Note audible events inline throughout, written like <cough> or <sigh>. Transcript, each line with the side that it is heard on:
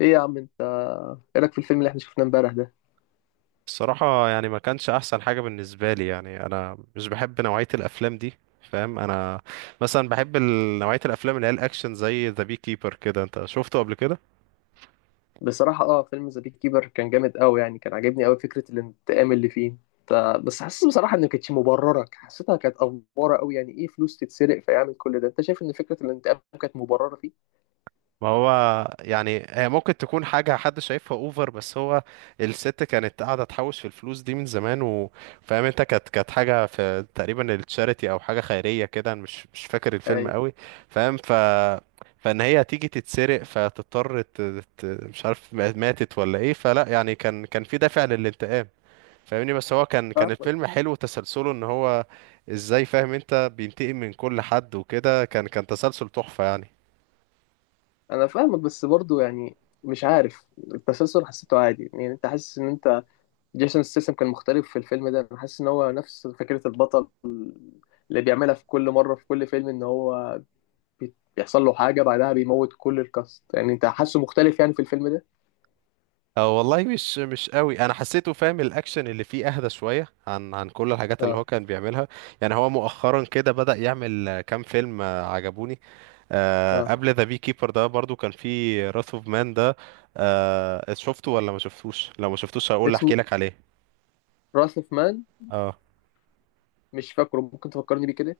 left: ايه يا عم انت، ايه رايك في الفيلم اللي احنا شفناه امبارح ده؟
right: الصراحة يعني ما كانش أحسن حاجة بالنسبة لي، يعني أنا مش بحب نوعية الأفلام دي. فاهم أنا. مثلا بحب نوعية الأفلام اللي هي الأكشن زي ذا بي كيبر كده. أنت شفته قبل كده؟
left: بصراحه فيلم ذا بيك كيبر كان جامد قوي يعني، كان عاجبني قوي فكره الانتقام اللي فيه. انت بس حاسس بصراحه ان ما كانتش مبرره، حسيتها كانت افوره قوي. يعني ايه فلوس تتسرق فيعمل كل ده؟ انت شايف ان فكره الانتقام كانت مبرره فيه؟
right: ما هو يعني هي ممكن تكون حاجة حد شايفها اوفر، بس هو الست كانت قاعدة تحوش في الفلوس دي من زمان، وفاهم انت كانت حاجة في تقريبا التشاريتي او حاجة خيرية كده. أنا مش فاكر الفيلم
left: اي
right: قوي. فاهم، فان هي تيجي تتسرق فتضطر مش عارف ماتت ولا ايه. فلا يعني كان في دافع للانتقام. فاهمني. بس هو كان
left: فاهمك.
right: الفيلم حلو تسلسله ان هو ازاي، فاهم انت، بينتقم من كل حد وكده. كان تسلسل تحفة يعني.
left: انا فاهمك بس برضو يعني مش عارف، التسلسل حسيته عادي. يعني انت حاسس ان انت جيسون ستاثام كان مختلف في الفيلم ده؟ انا حاسس ان هو نفس فكره البطل اللي بيعملها في كل مره في كل فيلم، ان هو بيحصل له حاجة بعدها بيموت كل الكاست. يعني انت حاسه مختلف يعني في الفيلم ده؟
right: اه والله مش قوي، انا حسيته، فاهم، الاكشن اللي فيه اهدى شويه عن كل الحاجات اللي هو
left: اه.
right: كان بيعملها. يعني هو مؤخرا كده بدأ يعمل كام فيلم عجبوني.
left: اه
right: قبل ذا بي كيبر ده برضو كان فيه راث اوف مان ده. شفته ولا ما شفتوش؟ لو ما شفتوش هقول احكي
left: اسمه
right: لك عليه.
left: راس اوف مان،
right: اه.
left: مش فاكره، ممكن تفكرني بيه كده.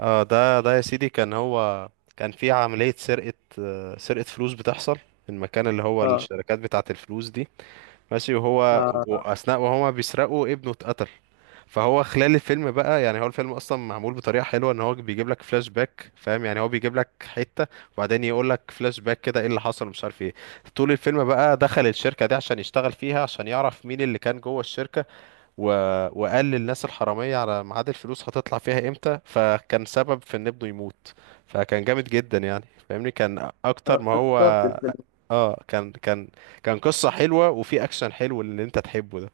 right: اه ده يا سيدي، كان في عملية سرقة، سرقة فلوس بتحصل في المكان اللي هو
left: اه.
right: الشركات بتاعة الفلوس دي. ماشي،
left: اه
right: وأثناء وهما بيسرقوا ابنه اتقتل. فهو خلال الفيلم بقى، يعني هو الفيلم اصلا معمول بطريقه حلوه ان هو بيجيب لك فلاش باك. فاهم يعني، هو بيجيب لك حته وبعدين يقول لك فلاش باك كده ايه اللي حصل مش عارف ايه. طول الفيلم بقى دخل الشركه دي عشان يشتغل فيها، عشان يعرف مين اللي كان جوه الشركه، و... وقال للناس الحراميه على ميعاد الفلوس هتطلع فيها امتى، فكان سبب في ان ابنه يموت. فكان جامد جدا يعني، فاهمني، كان
left: انا
right: اكتر ما هو.
left: افتكرت الفيلم
right: اه كان قصه حلوه وفي اكشن حلو اللي انت تحبه ده.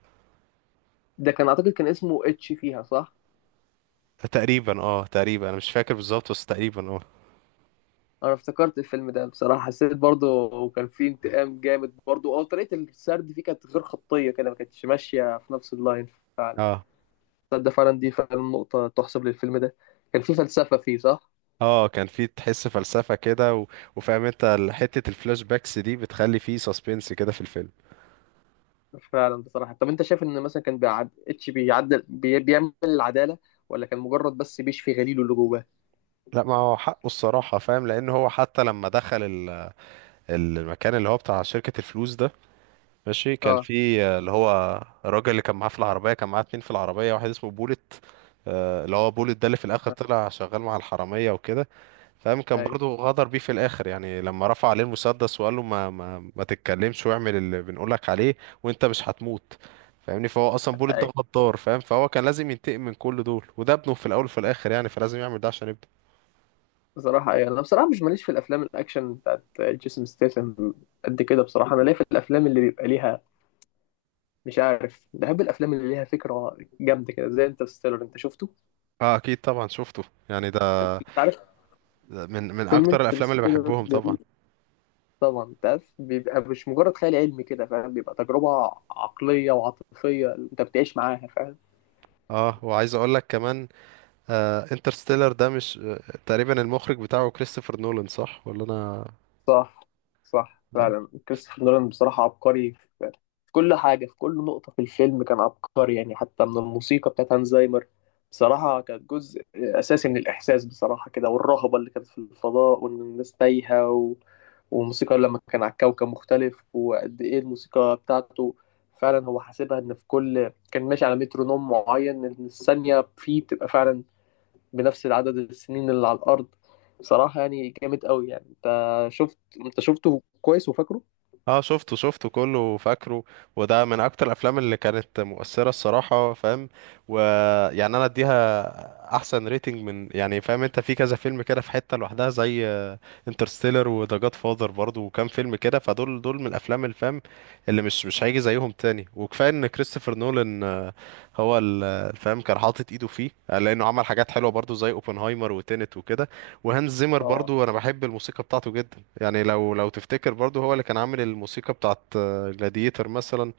left: ده. كان اعتقد كان اسمه اتش فيها، صح؟
right: تقريبا اه، تقريبا انا مش فاكر بالظبط بس تقريبا اه.
left: انا افتكرت الفيلم ده بصراحة، حسيت برضه كان فيه انتقام جامد برضه. اه طريقة السرد فيه كانت غير خطية كده، ما كانتش ماشية في نفس اللاين فعلا.
right: اه
left: تصدق فعلا دي فعلا نقطة تحسب للفيلم ده. كان فيه فلسفة فيه، صح؟
right: اه كان في تحس فلسفة كده، وفاهم انت حتة الفلاش باكس دي بتخلي فيه سسبنس كده في الفيلم.
left: فعلا. بصراحة طب انت شايف ان مثلا كان اتش بيعدل بيعمل العدالة، ولا كان مجرد بس بيشفي غليله اللي جواه؟
right: لا، ما هو حقه الصراحة. فاهم، لان هو حتى لما دخل المكان اللي هو بتاع شركة الفلوس ده. ماشي، كان
left: اه.
right: في اللي هو الراجل اللي كان معاه في العربية، كان معاه اتنين في العربية، واحد اسمه بولت. اللي هو بولت ده اللي في الاخر طلع شغال مع الحرامية وكده. فاهم، كان
left: اي.
right: برضو غدر بيه في الاخر، يعني لما رفع عليه المسدس وقال له ما تتكلمش واعمل اللي بنقولك عليه وانت مش هتموت. فاهمني، فهو اصلا بوليت ده
left: اي
right: غدار. فاهم، فهو كان لازم ينتقم من كل دول، وده ابنه في الاول وفي الاخر، يعني فلازم يعمل ده عشان ابنه.
left: بصراحة، اي انا بصراحة مش ماليش في الافلام الاكشن بتاعت جيسون ستاثام قد كده. بصراحة انا ليا في الافلام اللي بيبقى ليها مش عارف، بحب الافلام اللي ليها فكرة جامدة كده زي انترستيلر. انت شفته؟
right: اه اكيد طبعا شفته. يعني ده،
left: انت عارف
right: ده من
left: فيلم
right: اكتر الافلام اللي
left: انترستيلر
right: بحبهم طبعا.
left: جميل. طبعا انت عارف بيبقى مش مجرد خيال علمي كده، فاهم، بيبقى تجربة عقلية وعاطفية انت بتعيش معاها، فاهم.
right: اه وعايز اقول لك كمان، انترستيلر ده مش تقريبا المخرج بتاعه كريستوفر نولان، صح ولا؟
left: صح. صح
right: انا
left: فعلا كريستوفر نولان بصراحة عبقري في في كل حاجة، في كل نقطة في الفيلم كان عبقري يعني. حتى من الموسيقى بتاعت هانزايمر بصراحة، كانت جزء أساسي من الإحساس بصراحة، كده والرهبة اللي كانت في الفضاء وإن الناس تايهة، و... والموسيقى لما كان على كوكب مختلف، وقد إيه الموسيقى بتاعته. فعلا هو حاسبها إن في كل كان ماشي على مترونوم معين، إن الثانية فيه بتبقى فعلا بنفس العدد السنين اللي على الأرض. بصراحة يعني جامد قوي يعني. شفت انت شفته كويس وفاكره؟
right: اه شفته كله فاكره. وده من اكتر الافلام اللي كانت مؤثره الصراحه. فاهم، ويعني انا اديها احسن ريتنج من، يعني فاهم انت، في كذا فيلم كده في حته لوحدها، زي انترستيلر وذا جاد فاذر برضه وكام فيلم كده. فدول من الافلام الفام اللي مش هيجي زيهم تاني. وكفايه ان كريستوفر نولان هو الفهم كان حاطط ايده فيه، لانه عمل حاجات حلوه برضو زي اوبنهايمر وتينت وكده. وهانز زيمر
left: اه.
right: برضو انا بحب الموسيقى بتاعته جدا، يعني لو تفتكر برضو هو اللي كان عامل الموسيقى بتاعت جلاديتر مثلا،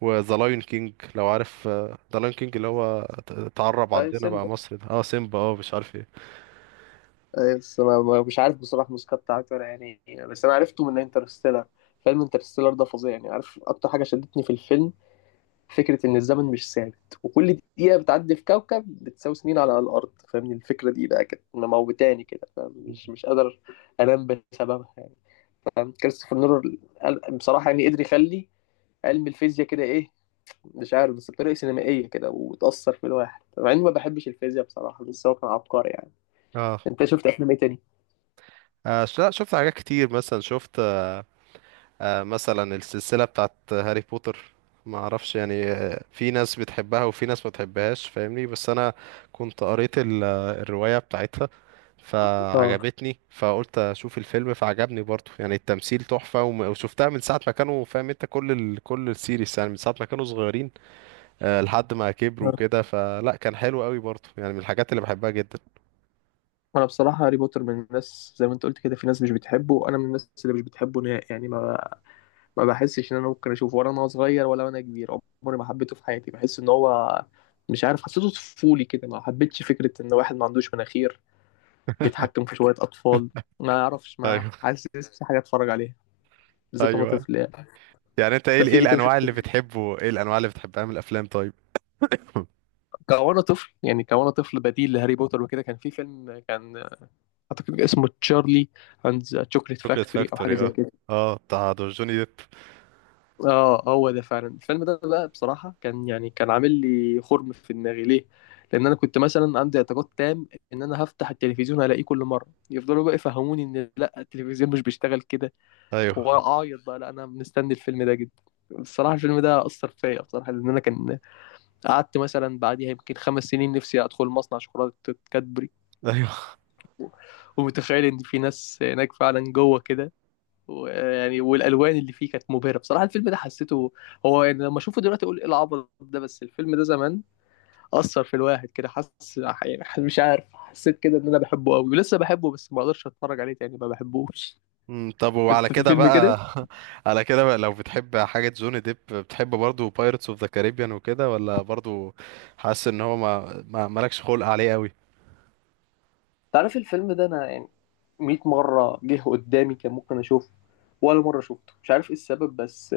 right: وذا لايون كينج. لو عارف ذا لايون كينج اللي هو اتعرب
left: اي
right: عندنا بقى
left: سيمبا.
right: مصر، ده سيمبا مش عارف ايه.
left: اي بس انا مش عارف بصراحة الموسيقى بتاعته ولا يعني، بس انا عرفته من انترستيلر. فيلم انترستيلر ده فظيع يعني. عارف اكتر حاجة شدتني في الفيلم؟ فكرة ان الزمن مش ثابت وكل دقيقة بتعدي في كوكب بتساوي سنين على الأرض، فاهمني. الفكرة دي بقى كانت مموتاني كده، فاهم، مش قادر انام بسببها يعني. فاهم كريستوفر نولان بصراحة يعني قدر يخلي علم الفيزياء كده، ايه، مش عارف، بس بطريقة سينمائية كده وتأثر في الواحد مع إني ما بحبش الفيزياء بصراحة، بس هو كان عبقري يعني.
right: اه.
left: أنت شفت أفلام إيه تاني؟
right: لا، شفت حاجات كتير. مثلا شفت مثلا السلسلة بتاعت هاري بوتر. ما اعرفش يعني، في ناس بتحبها وفي ناس ما بتحبهاش. فاهمني، بس انا كنت قريت الرواية بتاعتها
left: آه.
right: فعجبتني، فقلت اشوف الفيلم فعجبني برضو. يعني التمثيل تحفة وشفتها من ساعة ما كانوا، فاهم انت، كل كل السيريس يعني من ساعة ما كانوا صغيرين لحد ما كبروا
left: آه.
right: كده. فلا كان حلو قوي برضو، يعني من الحاجات اللي بحبها جدا.
left: أنا بصراحة هاري بوتر، من الناس زي ما أنت قلت كده، في ناس مش بتحبه وأنا من الناس اللي مش بتحبه نهائي يعني. ما بحسش إن أنا ممكن أشوفه، ولا أنا صغير ولا وأنا كبير. عمري ما حبيته في حياتي. بحس إن هو مش عارف، حسيته طفولي كده. ما حبيتش فكرة إن واحد ما عندوش مناخير
right: <laughs>
left: بيتحكم في شوية أطفال. ما أعرفش، ما
right: ايوه،
left: حاسس في حاجة أتفرج عليها، بالذات وأنا
right: ايوه.
left: طفل يعني.
right: يعني انت ايه
left: أنت في
right: ايه
left: إيه تاني
right: الانواع اللي
left: شفته؟
right: بتحبه ايه الانواع اللي بتحبها من الافلام طيب؟ <laughs>
left: كوانا طفل يعني، كوانا طفل بديل لهاري بوتر وكده. كان في فيلم، كان اعتقد اسمه تشارلي اند ذا تشوكليت
right: شوكليت
left: فاكتوري او حاجه
right: فاكتوري،
left: زي
right: اه.
left: كده.
right: اه، بتاع دور جوني ديب.
left: اه هو ده فعلا. الفيلم ده بقى بصراحه، كان يعني كان عامل لي خرم في دماغي. ليه؟ لان انا كنت مثلا عندي اعتقاد تام ان انا هفتح التلفزيون الاقيه كل مره. يفضلوا بقى يفهموني ان لا، التلفزيون مش بيشتغل كده،
right: ايوه،
left: واعيط بقى، لا انا مستني الفيلم ده جدا. بصراحة الفيلم ده أثر فيا بصراحة، لأن أنا كان قعدت مثلا بعديها يمكن 5 سنين نفسي أدخل مصنع شوكولاتة كادبري
right: ايوه.
left: ومتخيل ان في ناس هناك فعلا جوه كده. ويعني والالوان اللي فيه كانت مبهره بصراحه. الفيلم ده حسيته، هو يعني لما اشوفه دلوقتي اقول ايه العبط ده، بس الفيلم ده زمان اثر في الواحد كده. حس يعني مش عارف، حسيت كده ان انا بحبه قوي ولسه بحبه، بس ما اقدرش اتفرج عليه تاني، ما بحبوش.
right: طب وعلى
left: انت في
right: كده
left: فيلم
right: بقى،
left: كده،
right: <laughs> على كده بقى، لو بتحب حاجة جوني ديب بتحب برضو بايرتس اوف ذا كاريبيان وكده؟ ولا برضو حاسس ان هو ما مالكش خلق عليه قوي؟
left: تعرف الفيلم ده، انا يعني 100 مره جه قدامي كان ممكن اشوفه، ولا مره شفته، مش عارف ايه السبب، بس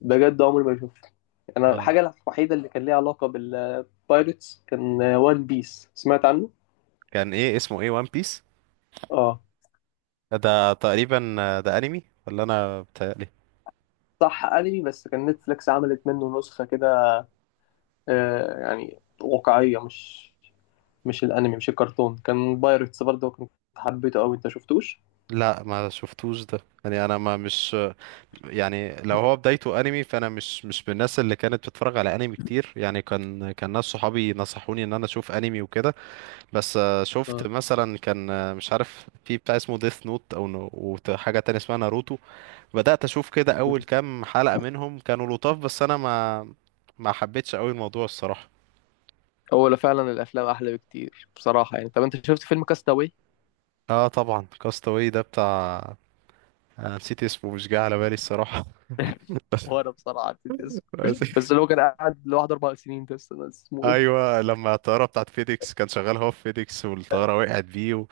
left: بجد عمري ما شفته. انا
right: اه،
left: الحاجه الوحيده اللي كان ليها علاقه بالبايرتس كان وان بيس، سمعت عنه.
right: كان ايه اسمه؟ ايه وان بيس
left: اه.
right: ده؟ تقريبا ده انمي، ولا انا بتهيألي؟
left: صح انمي بس كان نتفليكس عملت منه نسخه كده، آه يعني واقعيه، مش مش الانمي مش الكرتون، كان بايرتس برضه، كنت حبيته قوي. انت شفتوش؟
right: لا ما شفتوش ده، يعني انا ما مش يعني لو هو بدايته انمي فانا مش من الناس اللي كانت بتتفرج على انمي كتير. يعني كان ناس صحابي نصحوني ان انا اشوف انمي وكده. بس
left: آه.
right: شفت مثلا كان مش عارف في بتاع اسمه ديث نوت، او حاجه تانية اسمها ناروتو. بدات اشوف كده اول كام حلقه منهم، كانوا لطاف، بس انا ما حبيتش قوي الموضوع الصراحه.
left: هو لا فعلا الافلام احلى بكتير بصراحه يعني. طب انت شفت فيلم كاستاوي؟
right: اه طبعا، كاستاوي ده بتاع نسيت اسمه، مش جاي على بالي الصراحه.
left: <laughs> هو انا بصراحه نسيت
right: <laughs>
left: اسمه،
right: بس،
left: بس اللي هو كان قاعد لوحده 4 سنين ده، استنى اسمه ايه؟
right: ايوه. لما الطياره بتاعت فيديكس، كان شغال هو في فيديكس والطياره وقعت بيه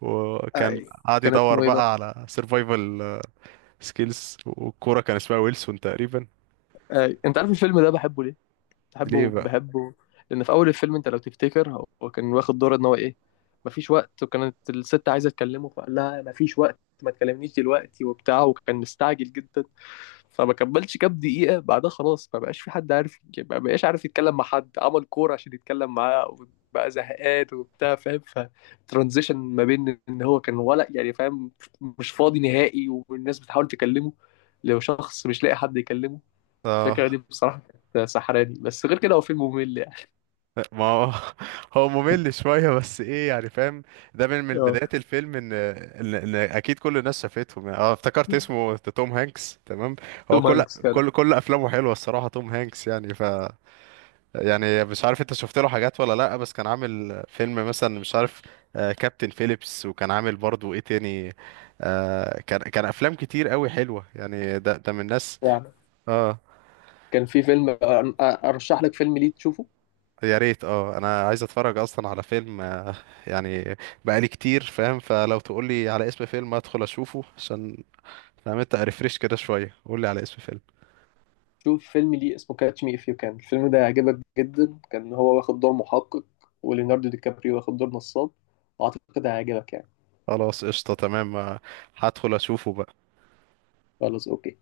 right: وكان
left: اي.
right: قاعد
left: كان
right: يدور
left: اسمه ايه بقى؟
right: بقى على سرفايفل سكيلز. والكوره كان اسمها ويلسون تقريبا.
left: اي انت عارف الفيلم ده بحبه ليه؟
right: ليه
left: بحبه
right: بقى؟
left: بحبه لان في اول الفيلم، انت لو تفتكر، هو كان واخد دور ان هو ايه، مفيش وقت. وكانت الست عايزه تكلمه فقال لها مفيش وقت ما تكلمنيش دلوقتي وبتاع، وكان مستعجل جدا. فما كملش كام دقيقه بعدها خلاص، ما بقاش في حد عارف، ما بقاش عارف يتكلم مع حد، عمل كوره عشان يتكلم معاه، وبقى زهقان وبتاع، فاهم. فترانزيشن ما بين ان هو كان، ولا يعني فاهم، مش فاضي نهائي والناس بتحاول تكلمه، لو شخص مش لاقي حد يكلمه. الفكرة
right: اه
left: دي بصراحة كانت سحراني، بس غير كده هو فيلم ممل يعني.
right: ما هو، <laughs> هو ممل شويه، بس ايه يعني، فاهم، ده من
left: اه
right: بدايه الفيلم إن اكيد كل الناس شافتهم. يعني اه افتكرت اسمه توم هانكس، تمام. هو
left: توم
right: كل
left: هانكس كده
right: كل كل افلامه حلوه الصراحه، توم هانكس يعني يعني مش عارف انت شفت له حاجات ولا لا، بس كان عامل فيلم مثلا مش عارف، كابتن فيليبس، وكان عامل برضو ايه تاني، كان افلام كتير قوي حلوة يعني. ده ده من الناس.
left: يعني.
right: اه
left: كان في فيلم أرشح لك فيلم ليه تشوفه.
right: يا ريت، انا عايز اتفرج اصلا على فيلم يعني بقالي كتير. فاهم، فلو تقول لي على اسم فيلم ادخل اشوفه عشان، فاهم انت، ريفريش كده شوية. قول لي على اسم فيلم.
left: شوف فيلم ليه اسمه كاتش مي إف يو كان. الفيلم ده هيعجبك جدا، كان هو واخد دور محقق، وليوناردو دي كابريو واخد دور نصاب، وأعتقد هيعجبك يعني.
right: خلاص قشطة، تمام هدخل اشوفه بقى.
left: خلاص أوكي.